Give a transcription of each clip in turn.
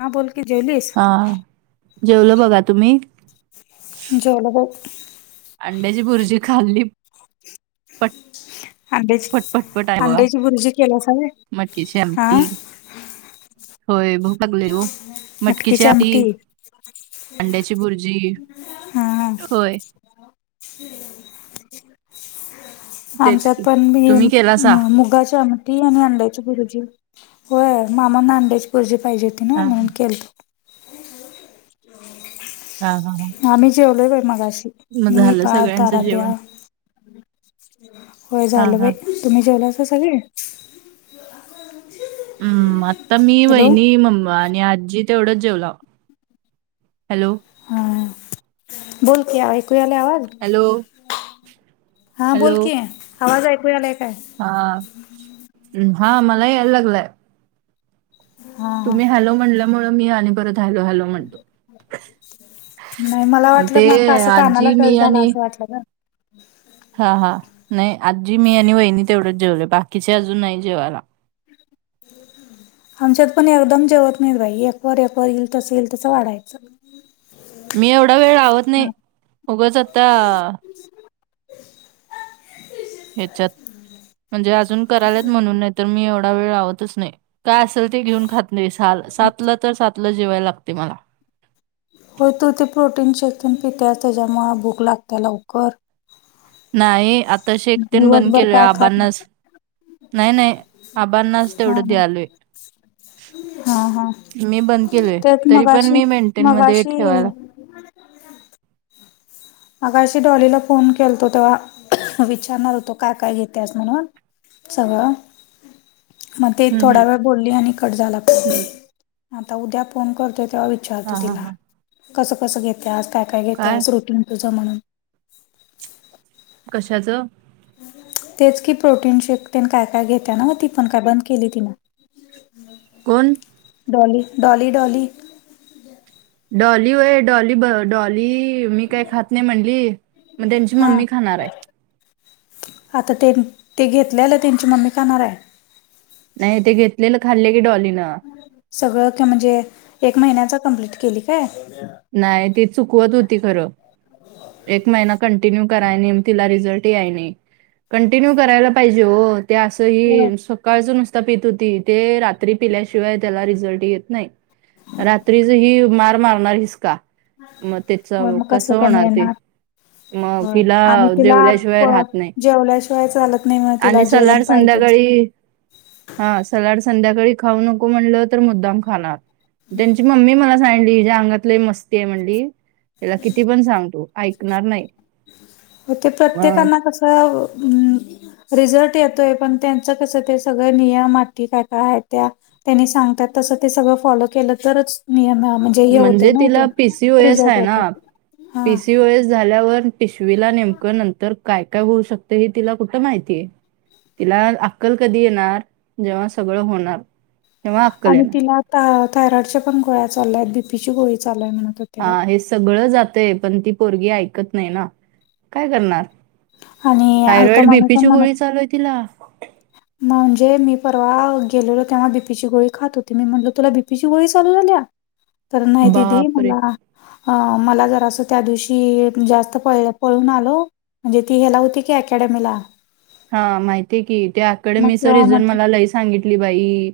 हां बोल की जेवलीस.. हा जेवलं बघा तुम्ही.. जेवलो बाई.. अंड्याची बुर्जी खाल्ली प. अंड्याची फटफट फटपट हाय बगा अंड्याची भुर्जी केलासा व्हय? मक्या ची हा आमटी.. होय भूक लागलेली ओ.. मटकीची आमटी अांड्याची भुर्जी होय.. ह्. [unintelligible] तेच आमच्यात की पण मी तुम्ही केला सा मुगाची आमटी.. ती आणि अंड्याची बुर्जी हो मामांना अंड्याची बुर्जी पाहिजे होती ना हा म्हणून केलतो.. हा हा.. हा. आम्ही जेवलो आहे मगाशी.. मग मी झालं पार्थ सगळ्यांचं आराध्य, जेवण होय हा झालं हा बाई.. तुम्ही जेवलासा सगळे.. हम्म आता मी हॅलो बहिणी मम्मा आणि आजी. तेवढंच जेवला हॅलो.. हा बोल की एकूयाले आवाज.. हॅलो.. हा हॅलो बोलकी आवाज ऐकू आलाय काय.. हा हा मला यायला लागलंय.. हा हा. तुम्ही हॅलो म्हणल्यामुळ मी आणि परत हॅलो हॅलो म्हणतो.. नाही मला वाटलं ते मग असं कानाला आजी कळ मी झाला आणि असं वाटलं ग.. हा हा नाही आजी मी आणि वहिणी तेवढंच जेवले बाकीचे अजून नाही जेवायला.. आमच्यात पण एकदम जेवत नाहीत भाई एक ववर एकवर येईल तसं येईल तसं वाढायचं.. मी एवढा वेळ लावत नाही उगच आता.. ह्याच्यात म्हणजे अजून करायलात म्हणून नाही तर मी एवढा वेळ लावतच नाही काय अस. असल ते घेऊन खात नाहील सातलं तर सातलं जेवायला लागते मला.. हो तू ते प्रोटीन शेक पन पितस त्याच्यामुळं भूक लागते लवकर.. नाही आता शेक तेण बंद दिवसभर केल काय खात आबांनाच. नाही नाही नाही आबांनाच हा तेवढं हा दयालोय. हा हा मी बंद केलोय तेच तरी पण मी मेंटेन मध्ये ठेवायला आकाशी डॉलीला फोन केलतो तेव्हा. विचारणार होतो काय काय घेतेस म्हणून. सगळ मग ते हम्म हम्म थोडा वेळ बोलली आणि कट झाला फोन. हम्म आता उद्या फोन करतोय तेव्हा हा विचारतो हा तिला. हा कसं कसं घेत्यास काय काय घेत्यास रुटीन तुझं म्हणून. कशाचं. तेच की प्रोटीन शेक काय काय घेतता ना म ती पण काय बंद केली तिन. कोण डॉली डॉली डॉली. डॉली वय डॉली ब डॉली, मी काय खात नाही म्हणली मग त्यांची हा मम्मी खाणार आहे. आता ते ते घेतल्यालं त्यांची मम्मी खाणार हाय. नाही ते घेतलेलं खाल्ले की डॉलीनं. सगळं म्हणजे एक महिन्याच कं्प्लीट केली काय? नाही ती चुकवत होती खरं. एक महिना कंटिन्यू करायणे तिला रिझल्ट याय नाही कंटिन्यू करायला पाहिजे हो ते अस होय ह सकाळच नुसता पित होती ते रात्री पिल्याशिवाय त्याला रिझल्ट येत नाही रात्रीच ही मार मारणार हिसका मग त्याच होय कसं होणार ते मग हो हिला आणि तिला जेवल्याशिवाय राहत नाही जेवल्याशिवाय चालत नाही म आणि सलाड संध्याकाळी हा सलाड संध्याकाळी खाऊ नको म्हणलं तर मुद्दाम खाणार त्यांची मम्मी मला सांलीज अंगात इ मस्ती आहे म्हणली त्याला किती पण सांग तू ऐकणार नाही हो ते अ, प्रत्येकना कसं रिझल्ट येतोय पण त्यांचं कसं ते सगळ नियम आ काय काय आहेत त्या त्यांनी सांगतात तसं ते सगळं फॉलो केलं तरच नियम म्हण म्हणजे तिला पीसीओएस आहे ना हा पीसीओएस झाल्यावर पिशवीला नेमकं नंतर काय काय होऊ शकतं हे तिला कुठं माहितीय तिला अक्कल कधी येणार जेव्हा सगळं होणार तेव्हा अक्कल आणि येणार तिलाा थायरॉइडच्या पण गोळ्या चालल्यात बीपीची गोळी चालूय म्हणत होते हा बाई हे सगळं जातय पण ती पोरगी ऐकत नाही ना काय करणार आणि अलका थायरॉइड मामी पण बीपीची गोळी म्हणत चालू आहे तिला म्हणजे मी परवा गेलेलो तेव्हा बीपीची गोळी खात होती मी म्हटलो तुला बीपीची गोळी चालू झाल्या तर नाही दिदी बापरे मला अ मला जरा असं त्या दिवशी जास्त पळ पळून आलो म्हणजे ती ह्याला होती की अकॅडमीला हा माहितीय की ते आकडे मग मी स तेव्हा रिजून म्हटली मला लई सांगितली बाई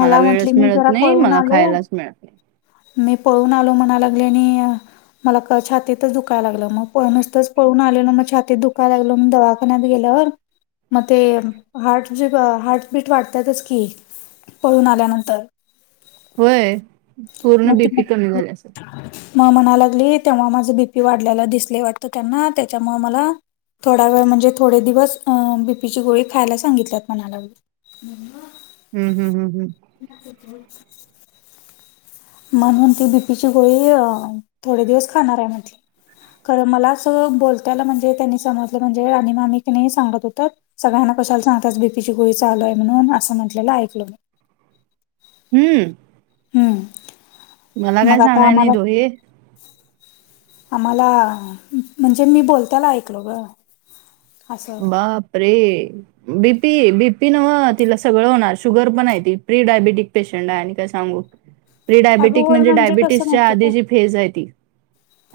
मला म्हटली वेळच मी मिळत जरा नाही पळून मला आलो. खायलाच मिळत नाही मी पळून आलो म्हणालागले आणि मला छातीच दुखाय लागलं मग प नुसतच पळून आलेलं मग छाती दुखाय लागलं मग दवा कना गेल्यावर मग ते हार्ट ज हार्टबीट वाटतातच की पळून आल्यानंतर होय मग पूर्ण ती बीपी कमी म्हणाली झाली असे मग म्हणा लागली तेव्हा माझं बीपी वाढल्याला दिसले वाटत त्यांना त्याच्यामु मला थोडा वेळ म्हणजे थोडे दिवस अ बीपीची गोळी खायला सांगितल्यात मणाला मवा हूं हूं हूं हूं [unintelligible] म्हणून ती बीपीची गोळी य थोडे दिवस खाणार आहे म्हटली कारण मला अस बोलताला म्हणजे त्यांनी समजलं म्हणजे आणि मामी की नाही सांगत होतात. सगळ्यांना कशाला सांगतास बीपीची गोळी चालूय म्हणून असं म्हटलेलं ऐकलो मी हम्म हम्म मला काय मग आता सांगाय आम्हाला नाहीत हो हे आम्हाला म्हणजे मी बोलताला ऐकलो ग असं बापरे! बीपी बीपी नव्ह तिला सगळं होणार शुगर पण आहे ती प्री डायबेटिक पेशंट आहे आणि काय सांगू प्री अगं डायबेट होय म्हणजे कसं डायबिटीच्या माहितीये काय आधीजी फेज आहे ती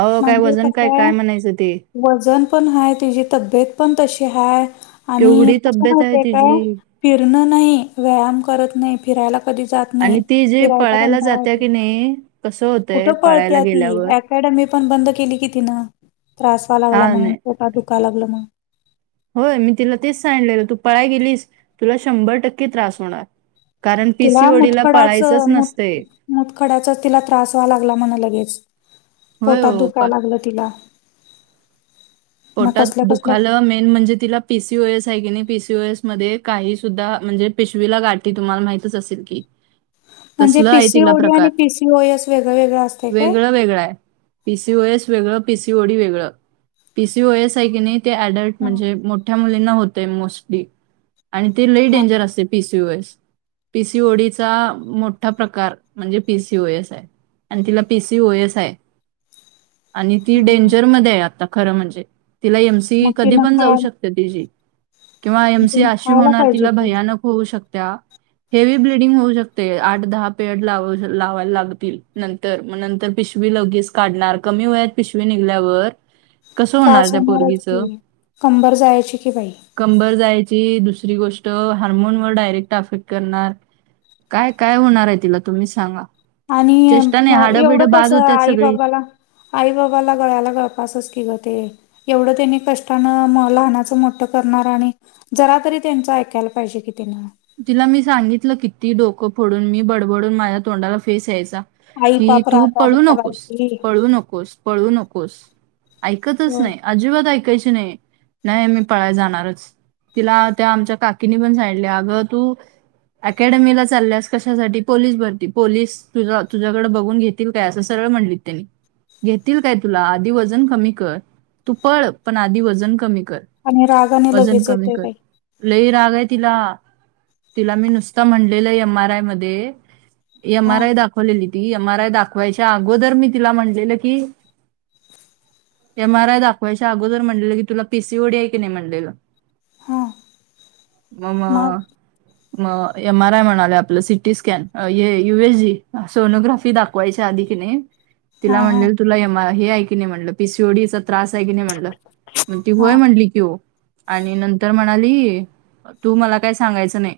अहो काय म्हणजे वजन काय कसं आहे काय म्हणायचं ते वजन पण हाय तिजी तब्येत पण तशी हाय - आणि केवढी कसं तब्येत आहे माहितय काय तिची फिरणं नाही व्यायाम करत नाही फिरायला कधी जात आणि ती जी फिरायच पळायला कंटाळा जाते येतोय की नाही कसं कुठ होतंय पळायला पळतीया ती गेल्यावर ऍक मॅडम मी पण बंद केली की तीन त्रास व्हयला लागला हा म्हणून नाही पोटात दुखायला लागला म्हणून होय मी तिला तेच सांगलेलं तू पळा गेलीस तुला शंभर टक्के त्रास होणार. कारण पी सी तिला ओडीला पळायचंच मुतखडाचं मुत नसतंय. मुतखड्याचा तिला त्रास व्हायला लागला म्हणे लगेच होय पोटात हो प- दुखायला लागलं. तिला न पोटात कसल्या कसल्या दुखालं मेन म्हणजे तिला पी सी ओ एस आहे की नाही पी सीओ एस मध्ये काही सुद्धा म्हणजे पिशवीला गाठी तुम्हाला माहितच असेल की म्हणजे तसल आहे तिला पीसीओडी आणि प्रकार पीसीओएस वेगळं वेगळं असतंय काय? वेगळं वेगळां आहे. पी सी ओ एस वेगळं पी सी ओ डी वेगळं पी सी ओ एस आहे की नाही ते ऍडल्ट हा म्हणजे मोठ्या मुलींना होतय मोस्टली आणि ते लई हा डेंजर असते P C O S P C O D चा मोठा प्रकार म्हणजे पी सी ओ एस आहे. आणि तिला पी सी ओ एस आहे- आणि ती हा हा. डेंजरमध्ये आहे आता खरं म्हणजे तिला एम सी मग कधी तिनं पण जाऊ काय शक कते तिझी किंवा एम सी तुम्ही अशी खायला होणार पाहिजे तिला की भयानक होऊ शकते आ हेवी ब्लडिंग होऊ शकते आठ दहा पेड लाव लावायला लागतील नं तर मग नंतर पिशवी लगेच काढणार कमी वयात पिशवी निघल्यावर त्रास होणारच की कंबर जायची कि बाई कंबर जायची दुसरी गोष्ट हार्मोन वर डायरेक्ट अफेक्ट करणार काय काय होणार आहे तिला तुम्ही सांगा आणि चेष्टा नाही हाडं एवढं बिडं बाद कसं होतात आई सगळी बाबाला आई बाबाला गळ्याला गळफासच की ग ते एवढं त्यांनी कष्टानं म लहानाचं मोठं करणार आणि जरा तरी त्यांच ऐकायला पाहिजे की तीन तिला मी सांगितलं किती डोकं फोडून मी बडबडून माझ्या तोंडाला फेस यायचा आई की पाप तू राग राग पळू नकोस रागायची पळू नकोस. पळू नकोस ऐकतच नाय. अजिबात ऐकायची नाही नाय मी पळायला जाणारच. तिला त्या आमच्या काकीनी पण सांगितल्या अगं तू अकॅडमीला चालल्यास कशासाठी पोलिस भरती पोलीस तुझ तुझ्याकड बघून घेतील काय असं सगळं म्हणलीत तिनी घेतील काय तुला आधी वजन कमी कर तू पळ पण आधी वजन कमी कर. आणि रागाने वजन लगेच कमी येतोय कर बाई लई राग आहे तिला तिला मी नुसता म्हणलेलं एम आर आय मध्ये एम आर हा आय दाखव ली ती एम आर आय दाखवायच्या अगोदर मी तिला म्हणलेलं की... एम आर आय दाखवायच्या अगोदर म्हणलेलं की तुला पीसीओडी आहे की नाही म्हणलेलं... हा मम.. मग म एम आर आय म्हणाले आपलं city scan US G sonography दाखव... वायच्या आधी की नाही हा तिला हा म्हण तुला हे की नाही म्ह पिसिओडी.... त्रास आहे की नाही म्हणलं ती होय हा म्हणली की हो... आणि नंतर म्हणाली तू मला काय सांगायचं नाही...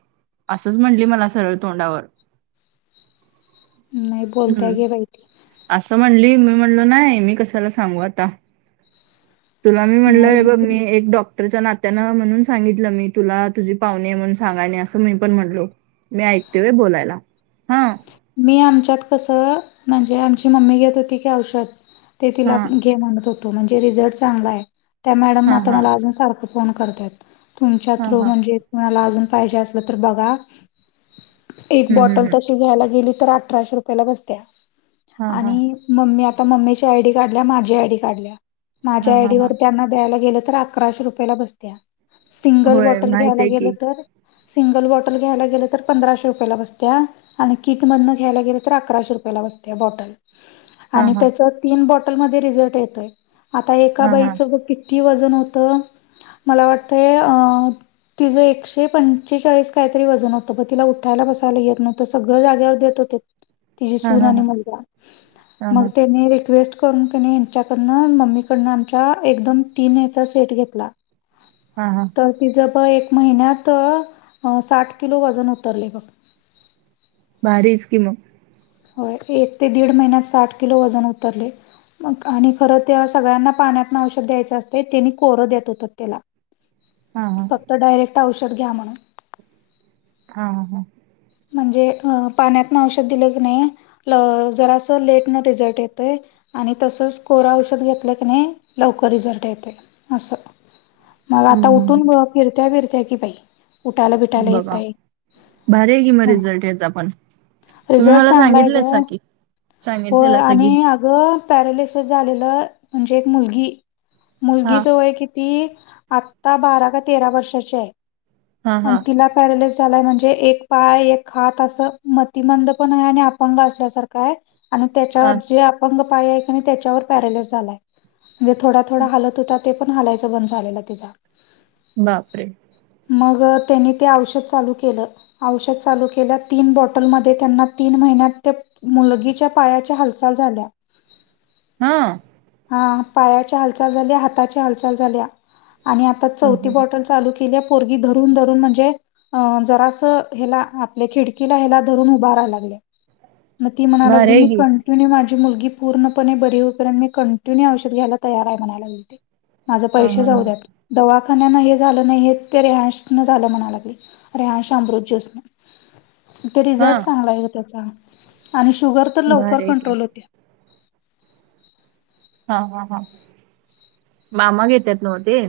असंच म्हणटली मला सरळ तोंडावर.... नाही बोलतय हम्म घे बाईट असं म्हणली मी म्हणलो नाही मी कशाला सांगू आता.... तुला मी म्हटलंय बघ नाही मी एक डॉ... डॉक्टरच्या नात्यानं म्हणून सांगितलं मी तुला तुझी पाहणे म्हणून सांगाणे अस... असं मी पण म्हणलो मी ऐकते व बोलायला हा.... मी आमच्यात कसं म्हणजे आमची मम्मी घेत होती की औषध.... ते तिला हा घे म्हणत होतो म्हणजे रिझल्ट चांगला आहे त्या मॅडम हा आता हा मला अजून सारखं.... तुमच्या हा थ हा म्हणजे अज पाहिजे अस तर बघा.... एक हम्म हम्म बॉटल हम्म. तशी घ्यायला गेली तर अठराशे रुपयाला बसत्या.... हा हा आणि मम्मी आता मम्मीची आयडी काढल्या माझी ही आय डी काढल्या.... हा माझ्या हा हा आयडीवर त्यांना द्यायला गेलं तर अकराशे रुपयाेला बसत्या.... सिंगल होय बॉटल घ्यायला माहितीये की गेलं तर... सिंगल बॉटल घ्यायला गेलं तर पंधराशे रुपयाला बसतते आणि... किटमधन घ्यायला गेलं तर अकराशे रुपयाला बसतिया बॉटल हा आणि हा त्याच... तीन बॉटलमध्ये रिझल्ट येतोय आता एका हा हा बाईचं किती वजन होत... मला वाटतं आ... तिचं एकशे पंचेचाळीस काहीतरी वजन होतं प तिला उठायला बसायला येत नव्हतं सगळं.... झाल्या वर आता येत होते तिची हा हा सून हा आणि मुला हा मग हा त्यानी रिक्वेस्ट.... त्यां यांच्याकडन मम्मीकडन आमच्या एकदम तीनचा सेट घेतला.... हा हा... तर तिचं ब एक महिन्यात साठ किलो वजन उतरले बघ... भारीच की मग.... हो एक ते दीड महिन्यात साठ किलो वजन उतरले... मग आणि खरं त्या सगळ्यांना पाण्यातन औषध द्यायचं असते त्यानी कोरं देत होतात त्याला.... हा हा फक्त डायरेक्ट औषध घ्या म्हणून.. हा हां.... म्हणजे पाण्यातन औषध दिलं... जरा लेट रिझल्ट येतोय. आणि तसंच कोर औषध घेतल्या की नाही लवकर रिझल्ट येते असं.... मग हम्म आता हम्म उठून ब फिरत्या फिरत्या की बाई... उठायला बिठायला बघा येतय. भारी आहे कि म रिझल्ट याचा पण तुम्ही मला सांगितलं की... हो सांगितलेला सगळी आणि अगं पॅरेलिसस झालेलं म्हणजे एक मुलगी.. हा मुलगीच वय किती आत्ता बारा का तेरा वर्षाची आहे हा हा आणि तिला.. पॅरलेस झालाय म्हणजे एक पाय एक हात असं मतिमंद पण आहे आणि अपंग असल्यासारखा आहे... आणि हा त्याच्यावर जे अपंग पाय आहे त्याच्यावर पॅरलेस झालाय म्हणजे थोडा थोडा हात हालत... ते पण हालायचं बंद झालेला तिचा.. बापरे... मग त्यांनी ते औषध चालू केलं... औषध चालू के तीन बॉटल म त्यांना तीन महिन्या मुलगीच्या... पायाची हालचाल झाल्या... हा.... हा पायाची हालचाल झाली हाताची हालचाल झाल्या आणि. हम्म चौथी हम्म. बॉटल चालू केली आहे पोरगी धरून धरून म्हणजे अ जरास हला आपल्या खिडकीला ह्याला धरून उभाराय लागले मग ती भारी म्हणालागली आहे मी की. कंटिन्यू माझ मुलगी पूर्णणे बरी होईपर्यंत मी कंटिन्यू औषध घ्यायला तयार आहे म्हयलाळते माझ हा हा पैसे हा. जाऊ द्यात दवाखान्यान हे झालं नाही हे ते रेहाशन झालं म्हणा लागले अरे आशाम रोज चस ते हा रिझल्ट चांगला आहे त्याचा आणि शुगर तर लवकर भारी आहे की. कंट्रोल होत्या हा ह ह मामा घेतेत नव्हते